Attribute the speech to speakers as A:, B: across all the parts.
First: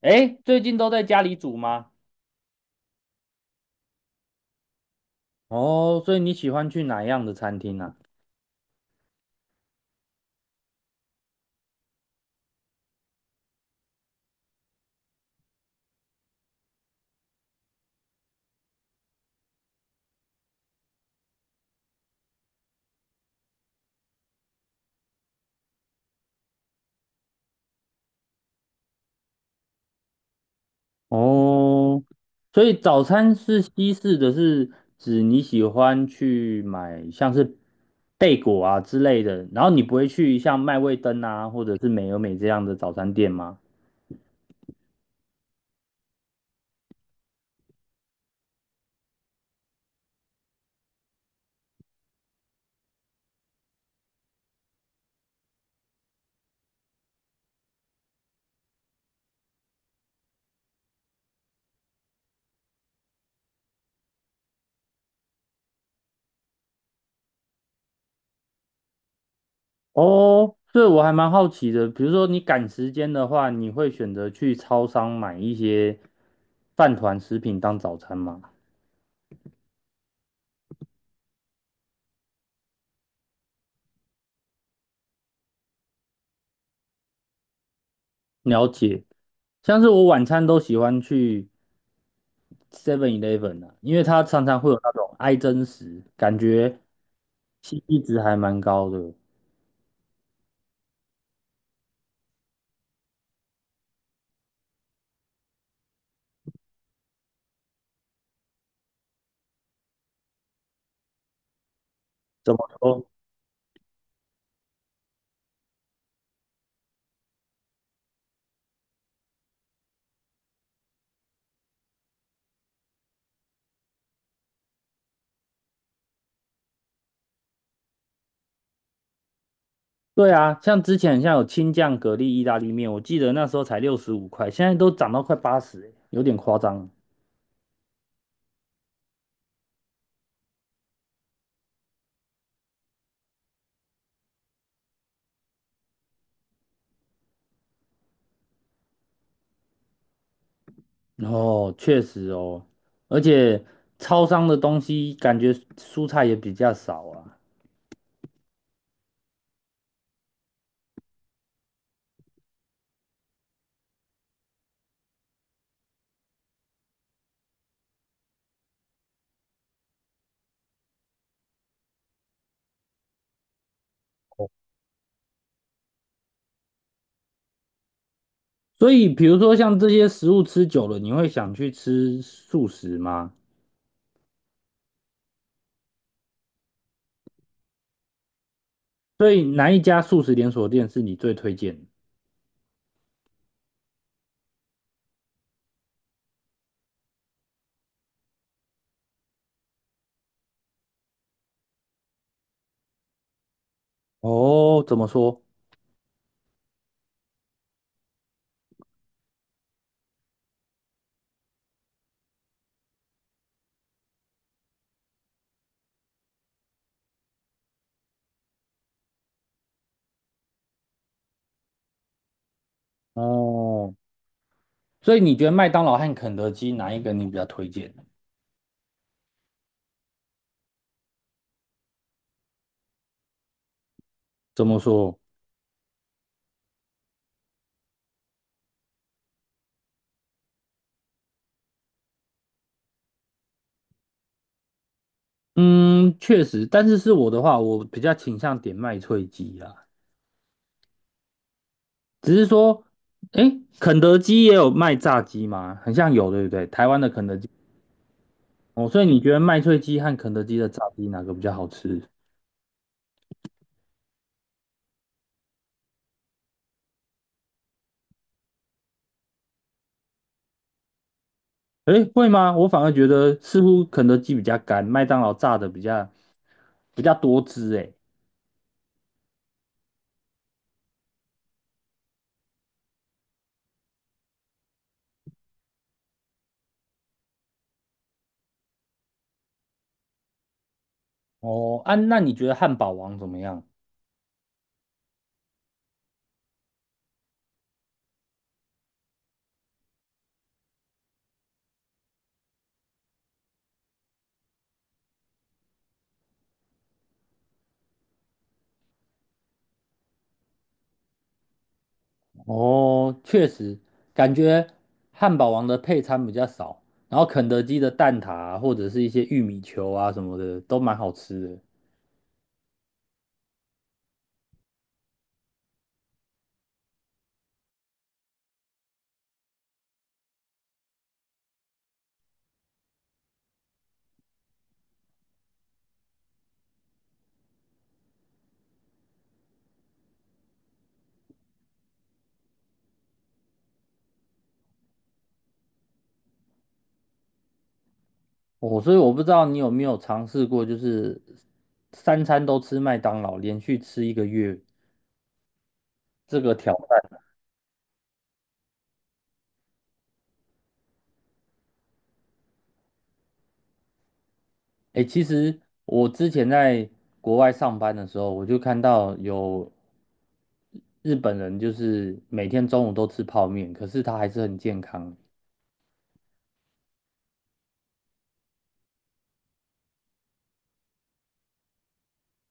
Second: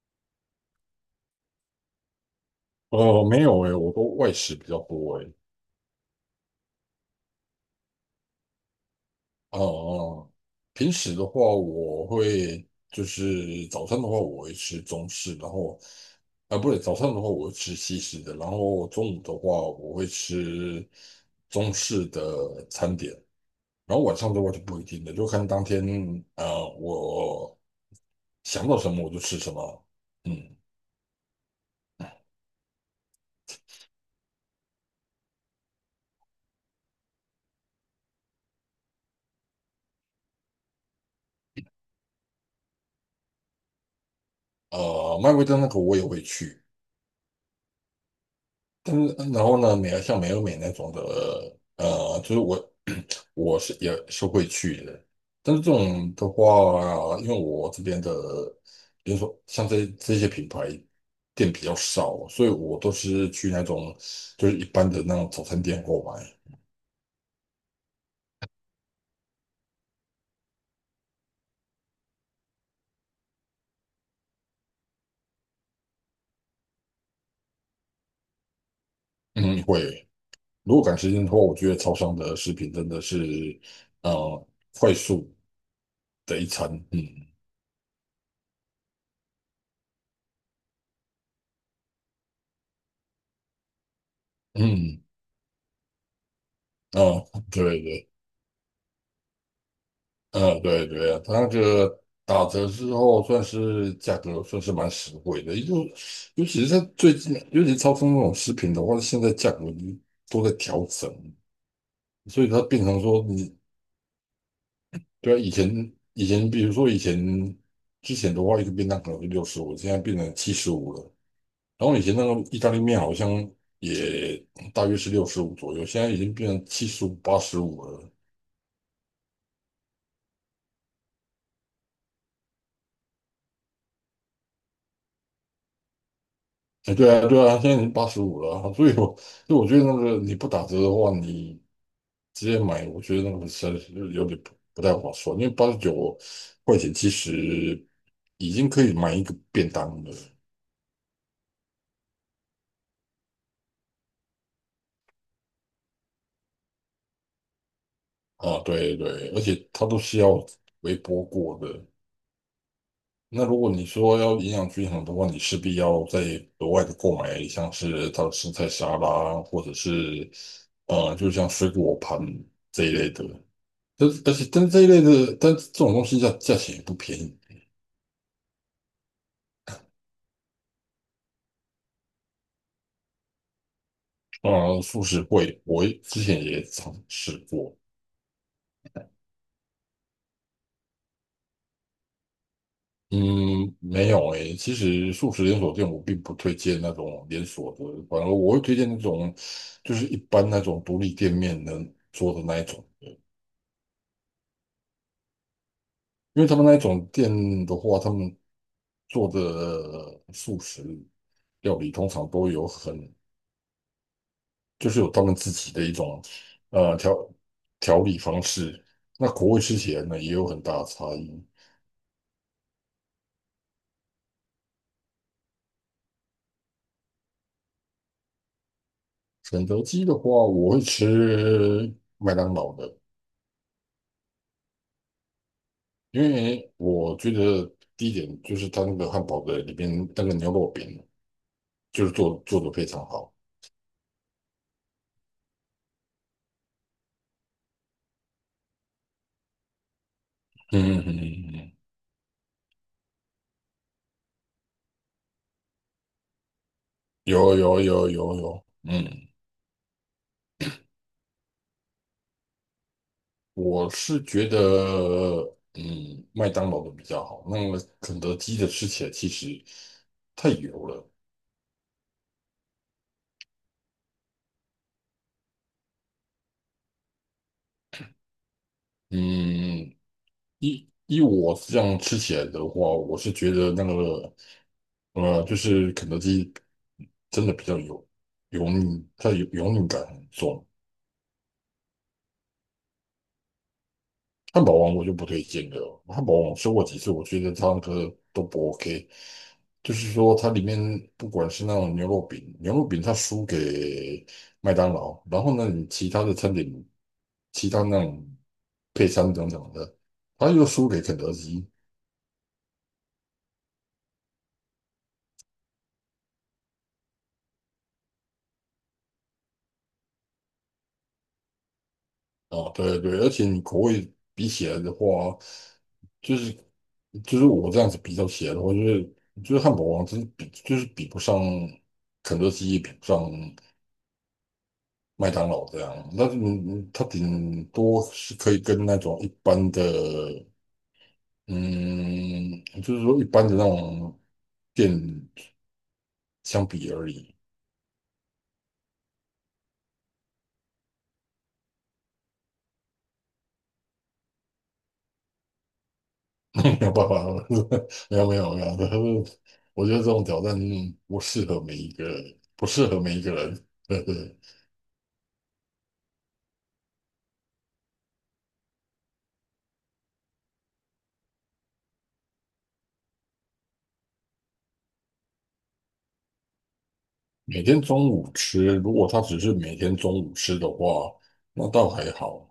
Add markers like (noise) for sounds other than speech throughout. A: 哎，最近都在家里煮吗？
B: 没有诶，我都外食比较多诶。
A: 哦，所以你喜欢去哪样的餐厅啊？
B: 呃，平时的话，我会就是早餐的话，我会吃中式，然后啊、不对，早餐的话我会吃西式的，然后中午的话我会吃中式的餐点，然后晚上的话就不一定了，就看当天我想到什么我就吃什么。嗯。
A: 哦，所以早餐是西式的是指你喜欢去买像是贝果啊之类的，然后你不会去像麦味登啊或者是美而美这样的早餐店吗？
B: 麦味登那个我也会去，但是然后呢，美而像美而美那种的，呃，就是我。我是也是会去的，但是这种的话啊，因为我这边的，比如说像这些品牌店比较少，所以我都是去那种就是一般的那种早餐店购买。
A: 哦，所以我还蛮好奇的，比如说你赶时间的话，你会选择去超商买一些饭团食品当早餐吗？
B: 嗯，会。如果赶时间的话，我觉得超商的食品真的是，呃，快速的一餐。嗯
A: 了解，像是我晚餐都喜欢去。Seven Eleven 啊，因为它常常会有那
B: 嗯，
A: 种爱真实，感觉
B: 啊、对
A: CP
B: 对。
A: 值还蛮高的。
B: 嗯，对对，它那个打折之后，算是价格算是蛮实惠的，尤其是在最近，尤其超市那种食品的话，现在价格都在调整，所以
A: 怎
B: 它
A: 么
B: 变成
A: 说？
B: 说你。对啊，以前比如说以前之前的话，一个便当可能是六十五，现在变成七十五了，然后以前那个意大利面好像也大约是六十五左右，现在已经变成七十五、八十五了。
A: 对啊，像之前像有青酱蛤蜊意大利面，我记得那时候才65块，现在都涨到快80欸，有点夸张。
B: 哎，对啊，对啊，现在经八十五了啊，所以我，所以我觉得那个你不打折的话，你直接买，我觉得那个实在是有点不太划算，因为89块钱其实已经可以买一个便当了。
A: 哦，确实哦，而且超商的东西感觉蔬菜也比较少啊，
B: 啊，对对，而且它都是要微波过的。那如果你说要营养均衡的话，你势必要再额外的购买，像是它的生菜沙拉，或者是就像水果盘这一类的。但是这一类的，但是这种东西价钱也不便宜。
A: 所以比如说像这些食物吃久了，你会想去吃素食吗？
B: 啊，素食会我之前也尝试过。
A: 所以哪一家素食连锁店是你最推荐的
B: 嗯，没有诶、其实素食连锁店我并不推荐那种连锁的，反而我会推荐那种就是一般那种独立店面能做的那一种。
A: 哦，怎么说？
B: 因为他们那一种店的话，他们做的素食料理通常都有很就是有他们自己的一种呃调调理方式。那口味吃起来呢也有很大的差异。
A: 哦，所以你觉得麦当劳和肯德基哪一个你比较推荐？
B: 肯德基的话，我会吃麦当劳的，
A: 怎么说？
B: 因为我觉得第一点就是它那个汉堡的里边那个牛肉饼就是做的非常好。
A: 嗯，确实，但是是我的话，我比较倾向点麦脆鸡啊。
B: 嗯嗯嗯嗯，嗯。
A: 只是说，诶，肯德基也有卖炸鸡吗？很像有，对不对？台湾的肯德基。
B: 有有有有有，
A: 哦，所以
B: 嗯，
A: 你觉得麦脆鸡和肯德基的炸鸡哪个比较好吃？
B: 我是觉得嗯麦当劳的比较好，那么肯德基的吃起来其实太油了。
A: 诶，会吗？我反而觉得似乎肯德基比较干，麦当劳炸的比较多汁。诶。
B: 嗯，依我这样吃起来的话，我是觉得那个，就是肯德基真的比较油腻，它油腻感很重。
A: 哦，啊，那你觉得汉堡王怎么样？
B: 汉堡王我就不推荐了，汉堡王我吃过几次，我觉得它那个都不 OK。就是说，它里面不管是那种牛肉饼，牛肉饼它输给麦当劳，然后呢，你其他的餐点，其他那种配餐等等的，它又输给肯德基。
A: 哦，确实，感觉汉堡王的配餐比较少，然后肯德基的蛋挞啊或者是一些玉米球啊什么的都蛮好吃的。
B: 啊，对对，而且你口味比起来的话，就是就是我这样子比较起来的话，就是就是汉堡王真是比就是比不上肯德基，也比不上麦当劳这样。但是你你它顶多是可以跟那种一般的，嗯，就是说一般的那种店相比而已。
A: 哦，所以我不知道你有没有尝试过，就是三餐都吃麦当劳，连续吃1个月这
B: (laughs)
A: 个挑
B: 没有办法，
A: 战。
B: (laughs) 没有没有没有，(laughs) 我觉得这种挑战不适合每一个，不适合每一个人。(laughs) 对对。
A: 诶，其实我之前在国外上班的时候，我就看到有日本人就是每天中午都吃泡面，可是他还是很健康。
B: 每天中午吃，如果他只是每天中午吃的话，那倒还好。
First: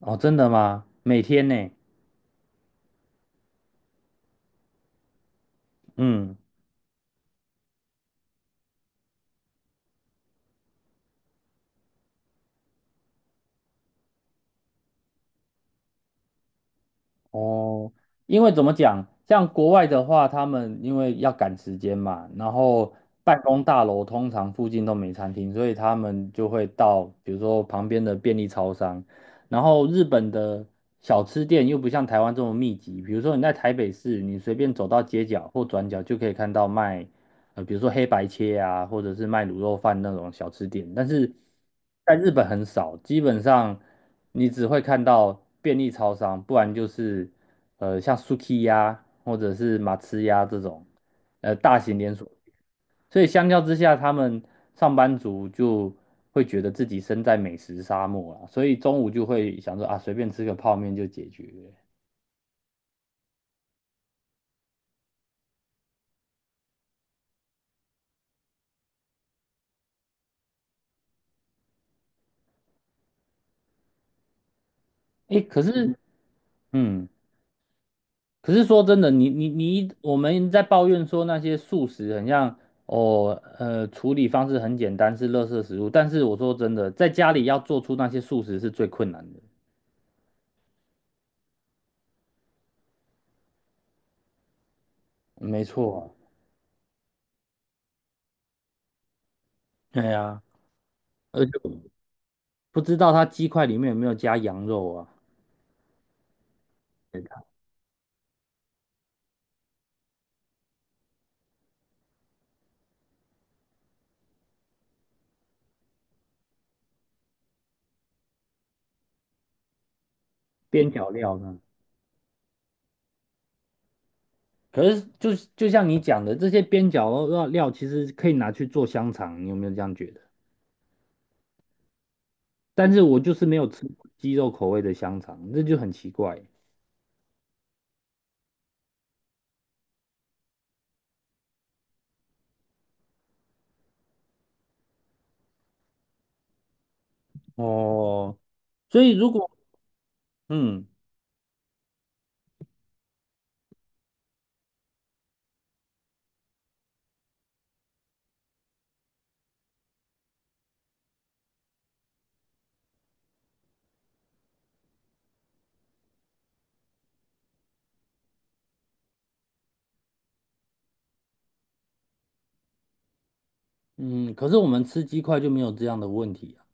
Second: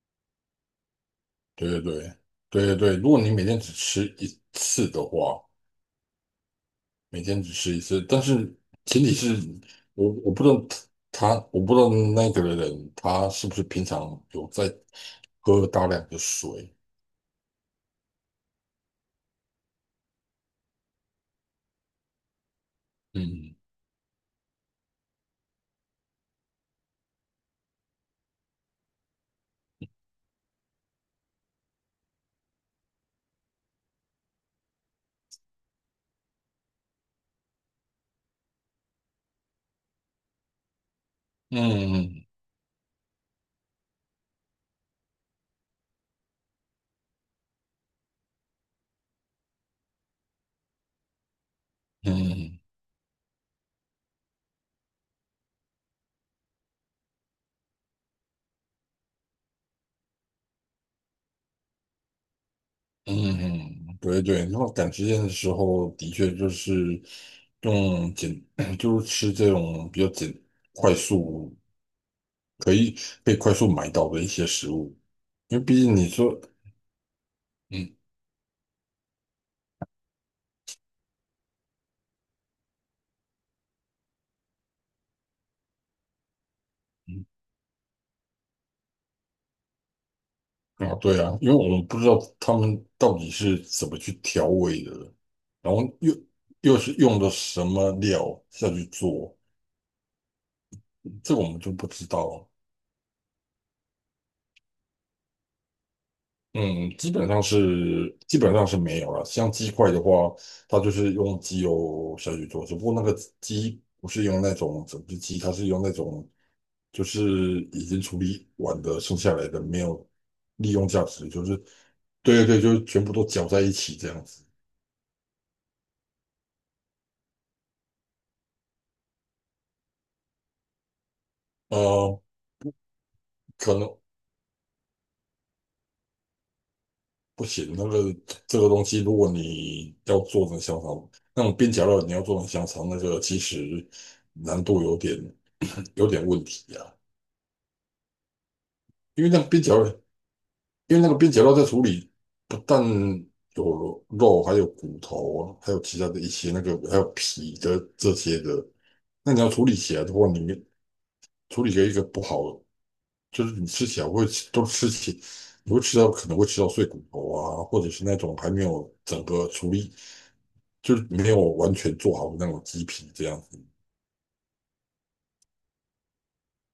A: 哦，真的吗？每天
B: 对
A: 呢？
B: 对对，对对对，如果你每天只吃一次的话，
A: 嗯。
B: 每天只吃一次，但是前提是我不知道他，我不知道那个人他是不是平常有在喝大量的水。
A: 哦，因为怎么讲，像国外的话，他们因为要赶时间嘛，然后办
B: 嗯
A: 公大楼通常附近都没餐厅，所以他们就会到比如说旁边的便利超商，然后日本的小吃店又不像台湾这么密集，比如说你在台北市，你随便走到街角或转角就可以看到卖比如说黑白切啊，或者是卖卤肉饭那种小吃店，但是
B: 嗯
A: 在
B: 嗯
A: 日本很少，基本上你只会看到便利超商，不然就是像 Suki 呀，或者是马吃呀这种大型连锁。
B: 嗯
A: 所以相较之下，他们上班族就会觉得自己身在美食沙漠啊，所以中午就会想说啊，随便吃个泡面就解决了。
B: 嗯，嗯，嗯对对，那么赶时间的时候，的确就是用简，(clears throat) 就是吃这种比较简、快速可以被快速买到的一些食物，
A: 诶，
B: 因
A: 可
B: 为毕竟
A: 是
B: 你说，
A: 嗯。
B: 嗯
A: 可是说真的，你你你一，我们在抱怨说那些素食很像哦，处理方式很简单，是垃圾食物。但是我说真的，在
B: 嗯。
A: 家里要做出那些素食是最困难的。
B: 啊，对啊，因为我们不知道他们到底是怎么去调味的，
A: 没
B: 然后
A: 错
B: 又
A: 啊，
B: 又是用的什么料下去做，
A: 对呀，
B: 这个
A: 而
B: 我
A: 且
B: 们就不知道。
A: 不知道它鸡块里面有没有加羊肉啊，
B: 嗯，基
A: 对
B: 本上
A: 啊
B: 是基本上是没有了。像鸡块的话，它就是用鸡油下去做，只不过那个鸡不是用那种整只鸡，它是用那种就是已经处理完的剩下来的没有利用
A: 边
B: 价
A: 角
B: 值，
A: 料
B: 就是。
A: 呢？
B: 对对对，就是全部都搅在一起这样子。
A: 可是就像你讲的，这些边角料料其实可以拿去做香肠，你有没有这样觉得？
B: 呃，
A: 但是我就是没有
B: 可
A: 吃
B: 能
A: 过鸡肉口味的香肠，这就很奇怪。
B: 不行，那个这个东西，如果你要做成香肠，那种边角料你要做成香肠，那个其实难度有点问题啊。
A: 哦，所以
B: 因为
A: 如
B: 那个
A: 果
B: 边角料。
A: 嗯
B: 因为那个边角肉在处理，不但有肉，还有骨头啊，还有其他的一些那个，还有皮的这些的。那你要处理起来的话，你处理了一个不好，就是你吃起来会都吃起，你会吃到可能会吃到碎骨头啊，或者是那种还没有整个处理，就是没有完全做好的那种鸡皮这样子。
A: 嗯，可是我们吃鸡块就没有这样的问题啊。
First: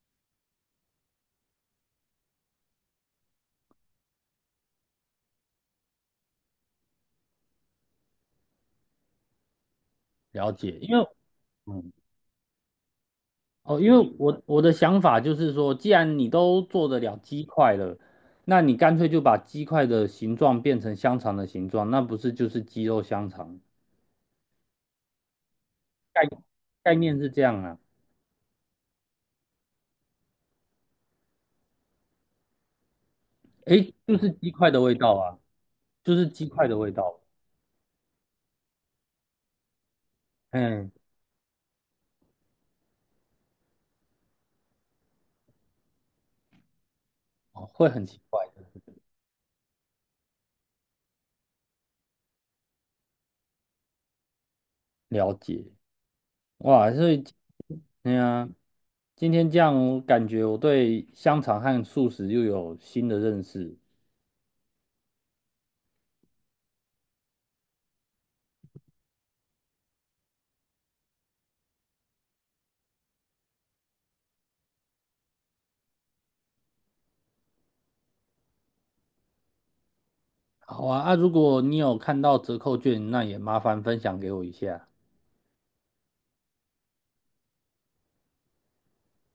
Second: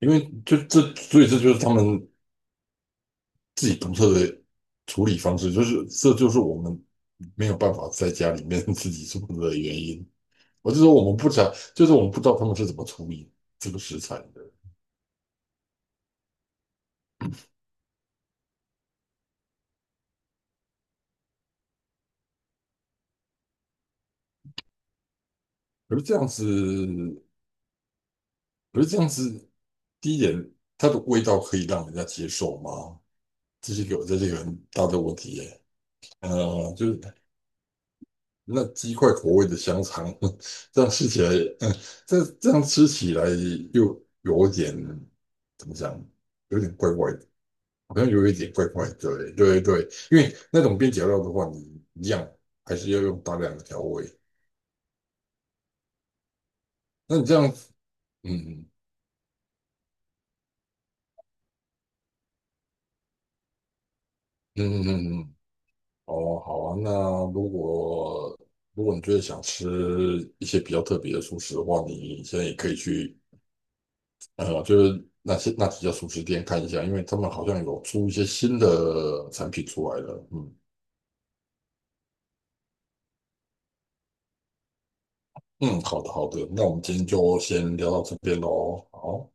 B: 因为就这，所以这就是他们自己独特的处理方式，就是这就是我们没有办法在家里面 (laughs) 自己做的原因。
A: 了
B: 我
A: 解，
B: 就说
A: 因
B: 我
A: 为
B: 们不知道，就
A: 嗯
B: 是我们不知道他们是怎么处理这个
A: 哦，因
B: 食
A: 为
B: 材的。
A: 我的想法就是说，既然你都做得了鸡块了，那你干脆就把鸡块的形状变成香肠的形状，那不是就是鸡肉香肠？
B: 可是这
A: 概
B: 样子，
A: 概念是这样啊，
B: 可是这样子，第一点，它的味道可以让人家接受吗？这是一
A: 诶，
B: 个，这
A: 就
B: 是一
A: 是
B: 个
A: 鸡
B: 很
A: 块的
B: 大
A: 味
B: 的
A: 道
B: 问题
A: 啊，
B: 耶。
A: 就是鸡块
B: 呃，
A: 的
B: 就
A: 味
B: 是
A: 道，
B: 那鸡块口味的香肠，(laughs) 这
A: 嗯，
B: 样吃起来，嗯，这样吃起来又有点怎么讲，有点怪怪的，
A: 哦会
B: 好
A: 很
B: 像
A: 奇
B: 有一
A: 怪
B: 点怪
A: 的。
B: 怪的。对对对，因为那种边角料的话，你一样还是要用大量的调味。
A: 了解，哇，所
B: 那
A: 以。
B: 你这样
A: 对呀，
B: 嗯
A: 今天这样，我感觉我对香肠和素食又有新的认识。
B: 嗯嗯嗯嗯，哦，好啊。那如果如果你觉得想吃一些比较特别的素食的话，你现在也可以去就是那些那几家素食店看一下，因为他们好像有出一些新的产品出来了。嗯
A: 好啊，啊，如果你有看到折扣券，那也麻烦分享给我一下。
B: 嗯，好的好的，那我们今天就先聊到这边喽。好。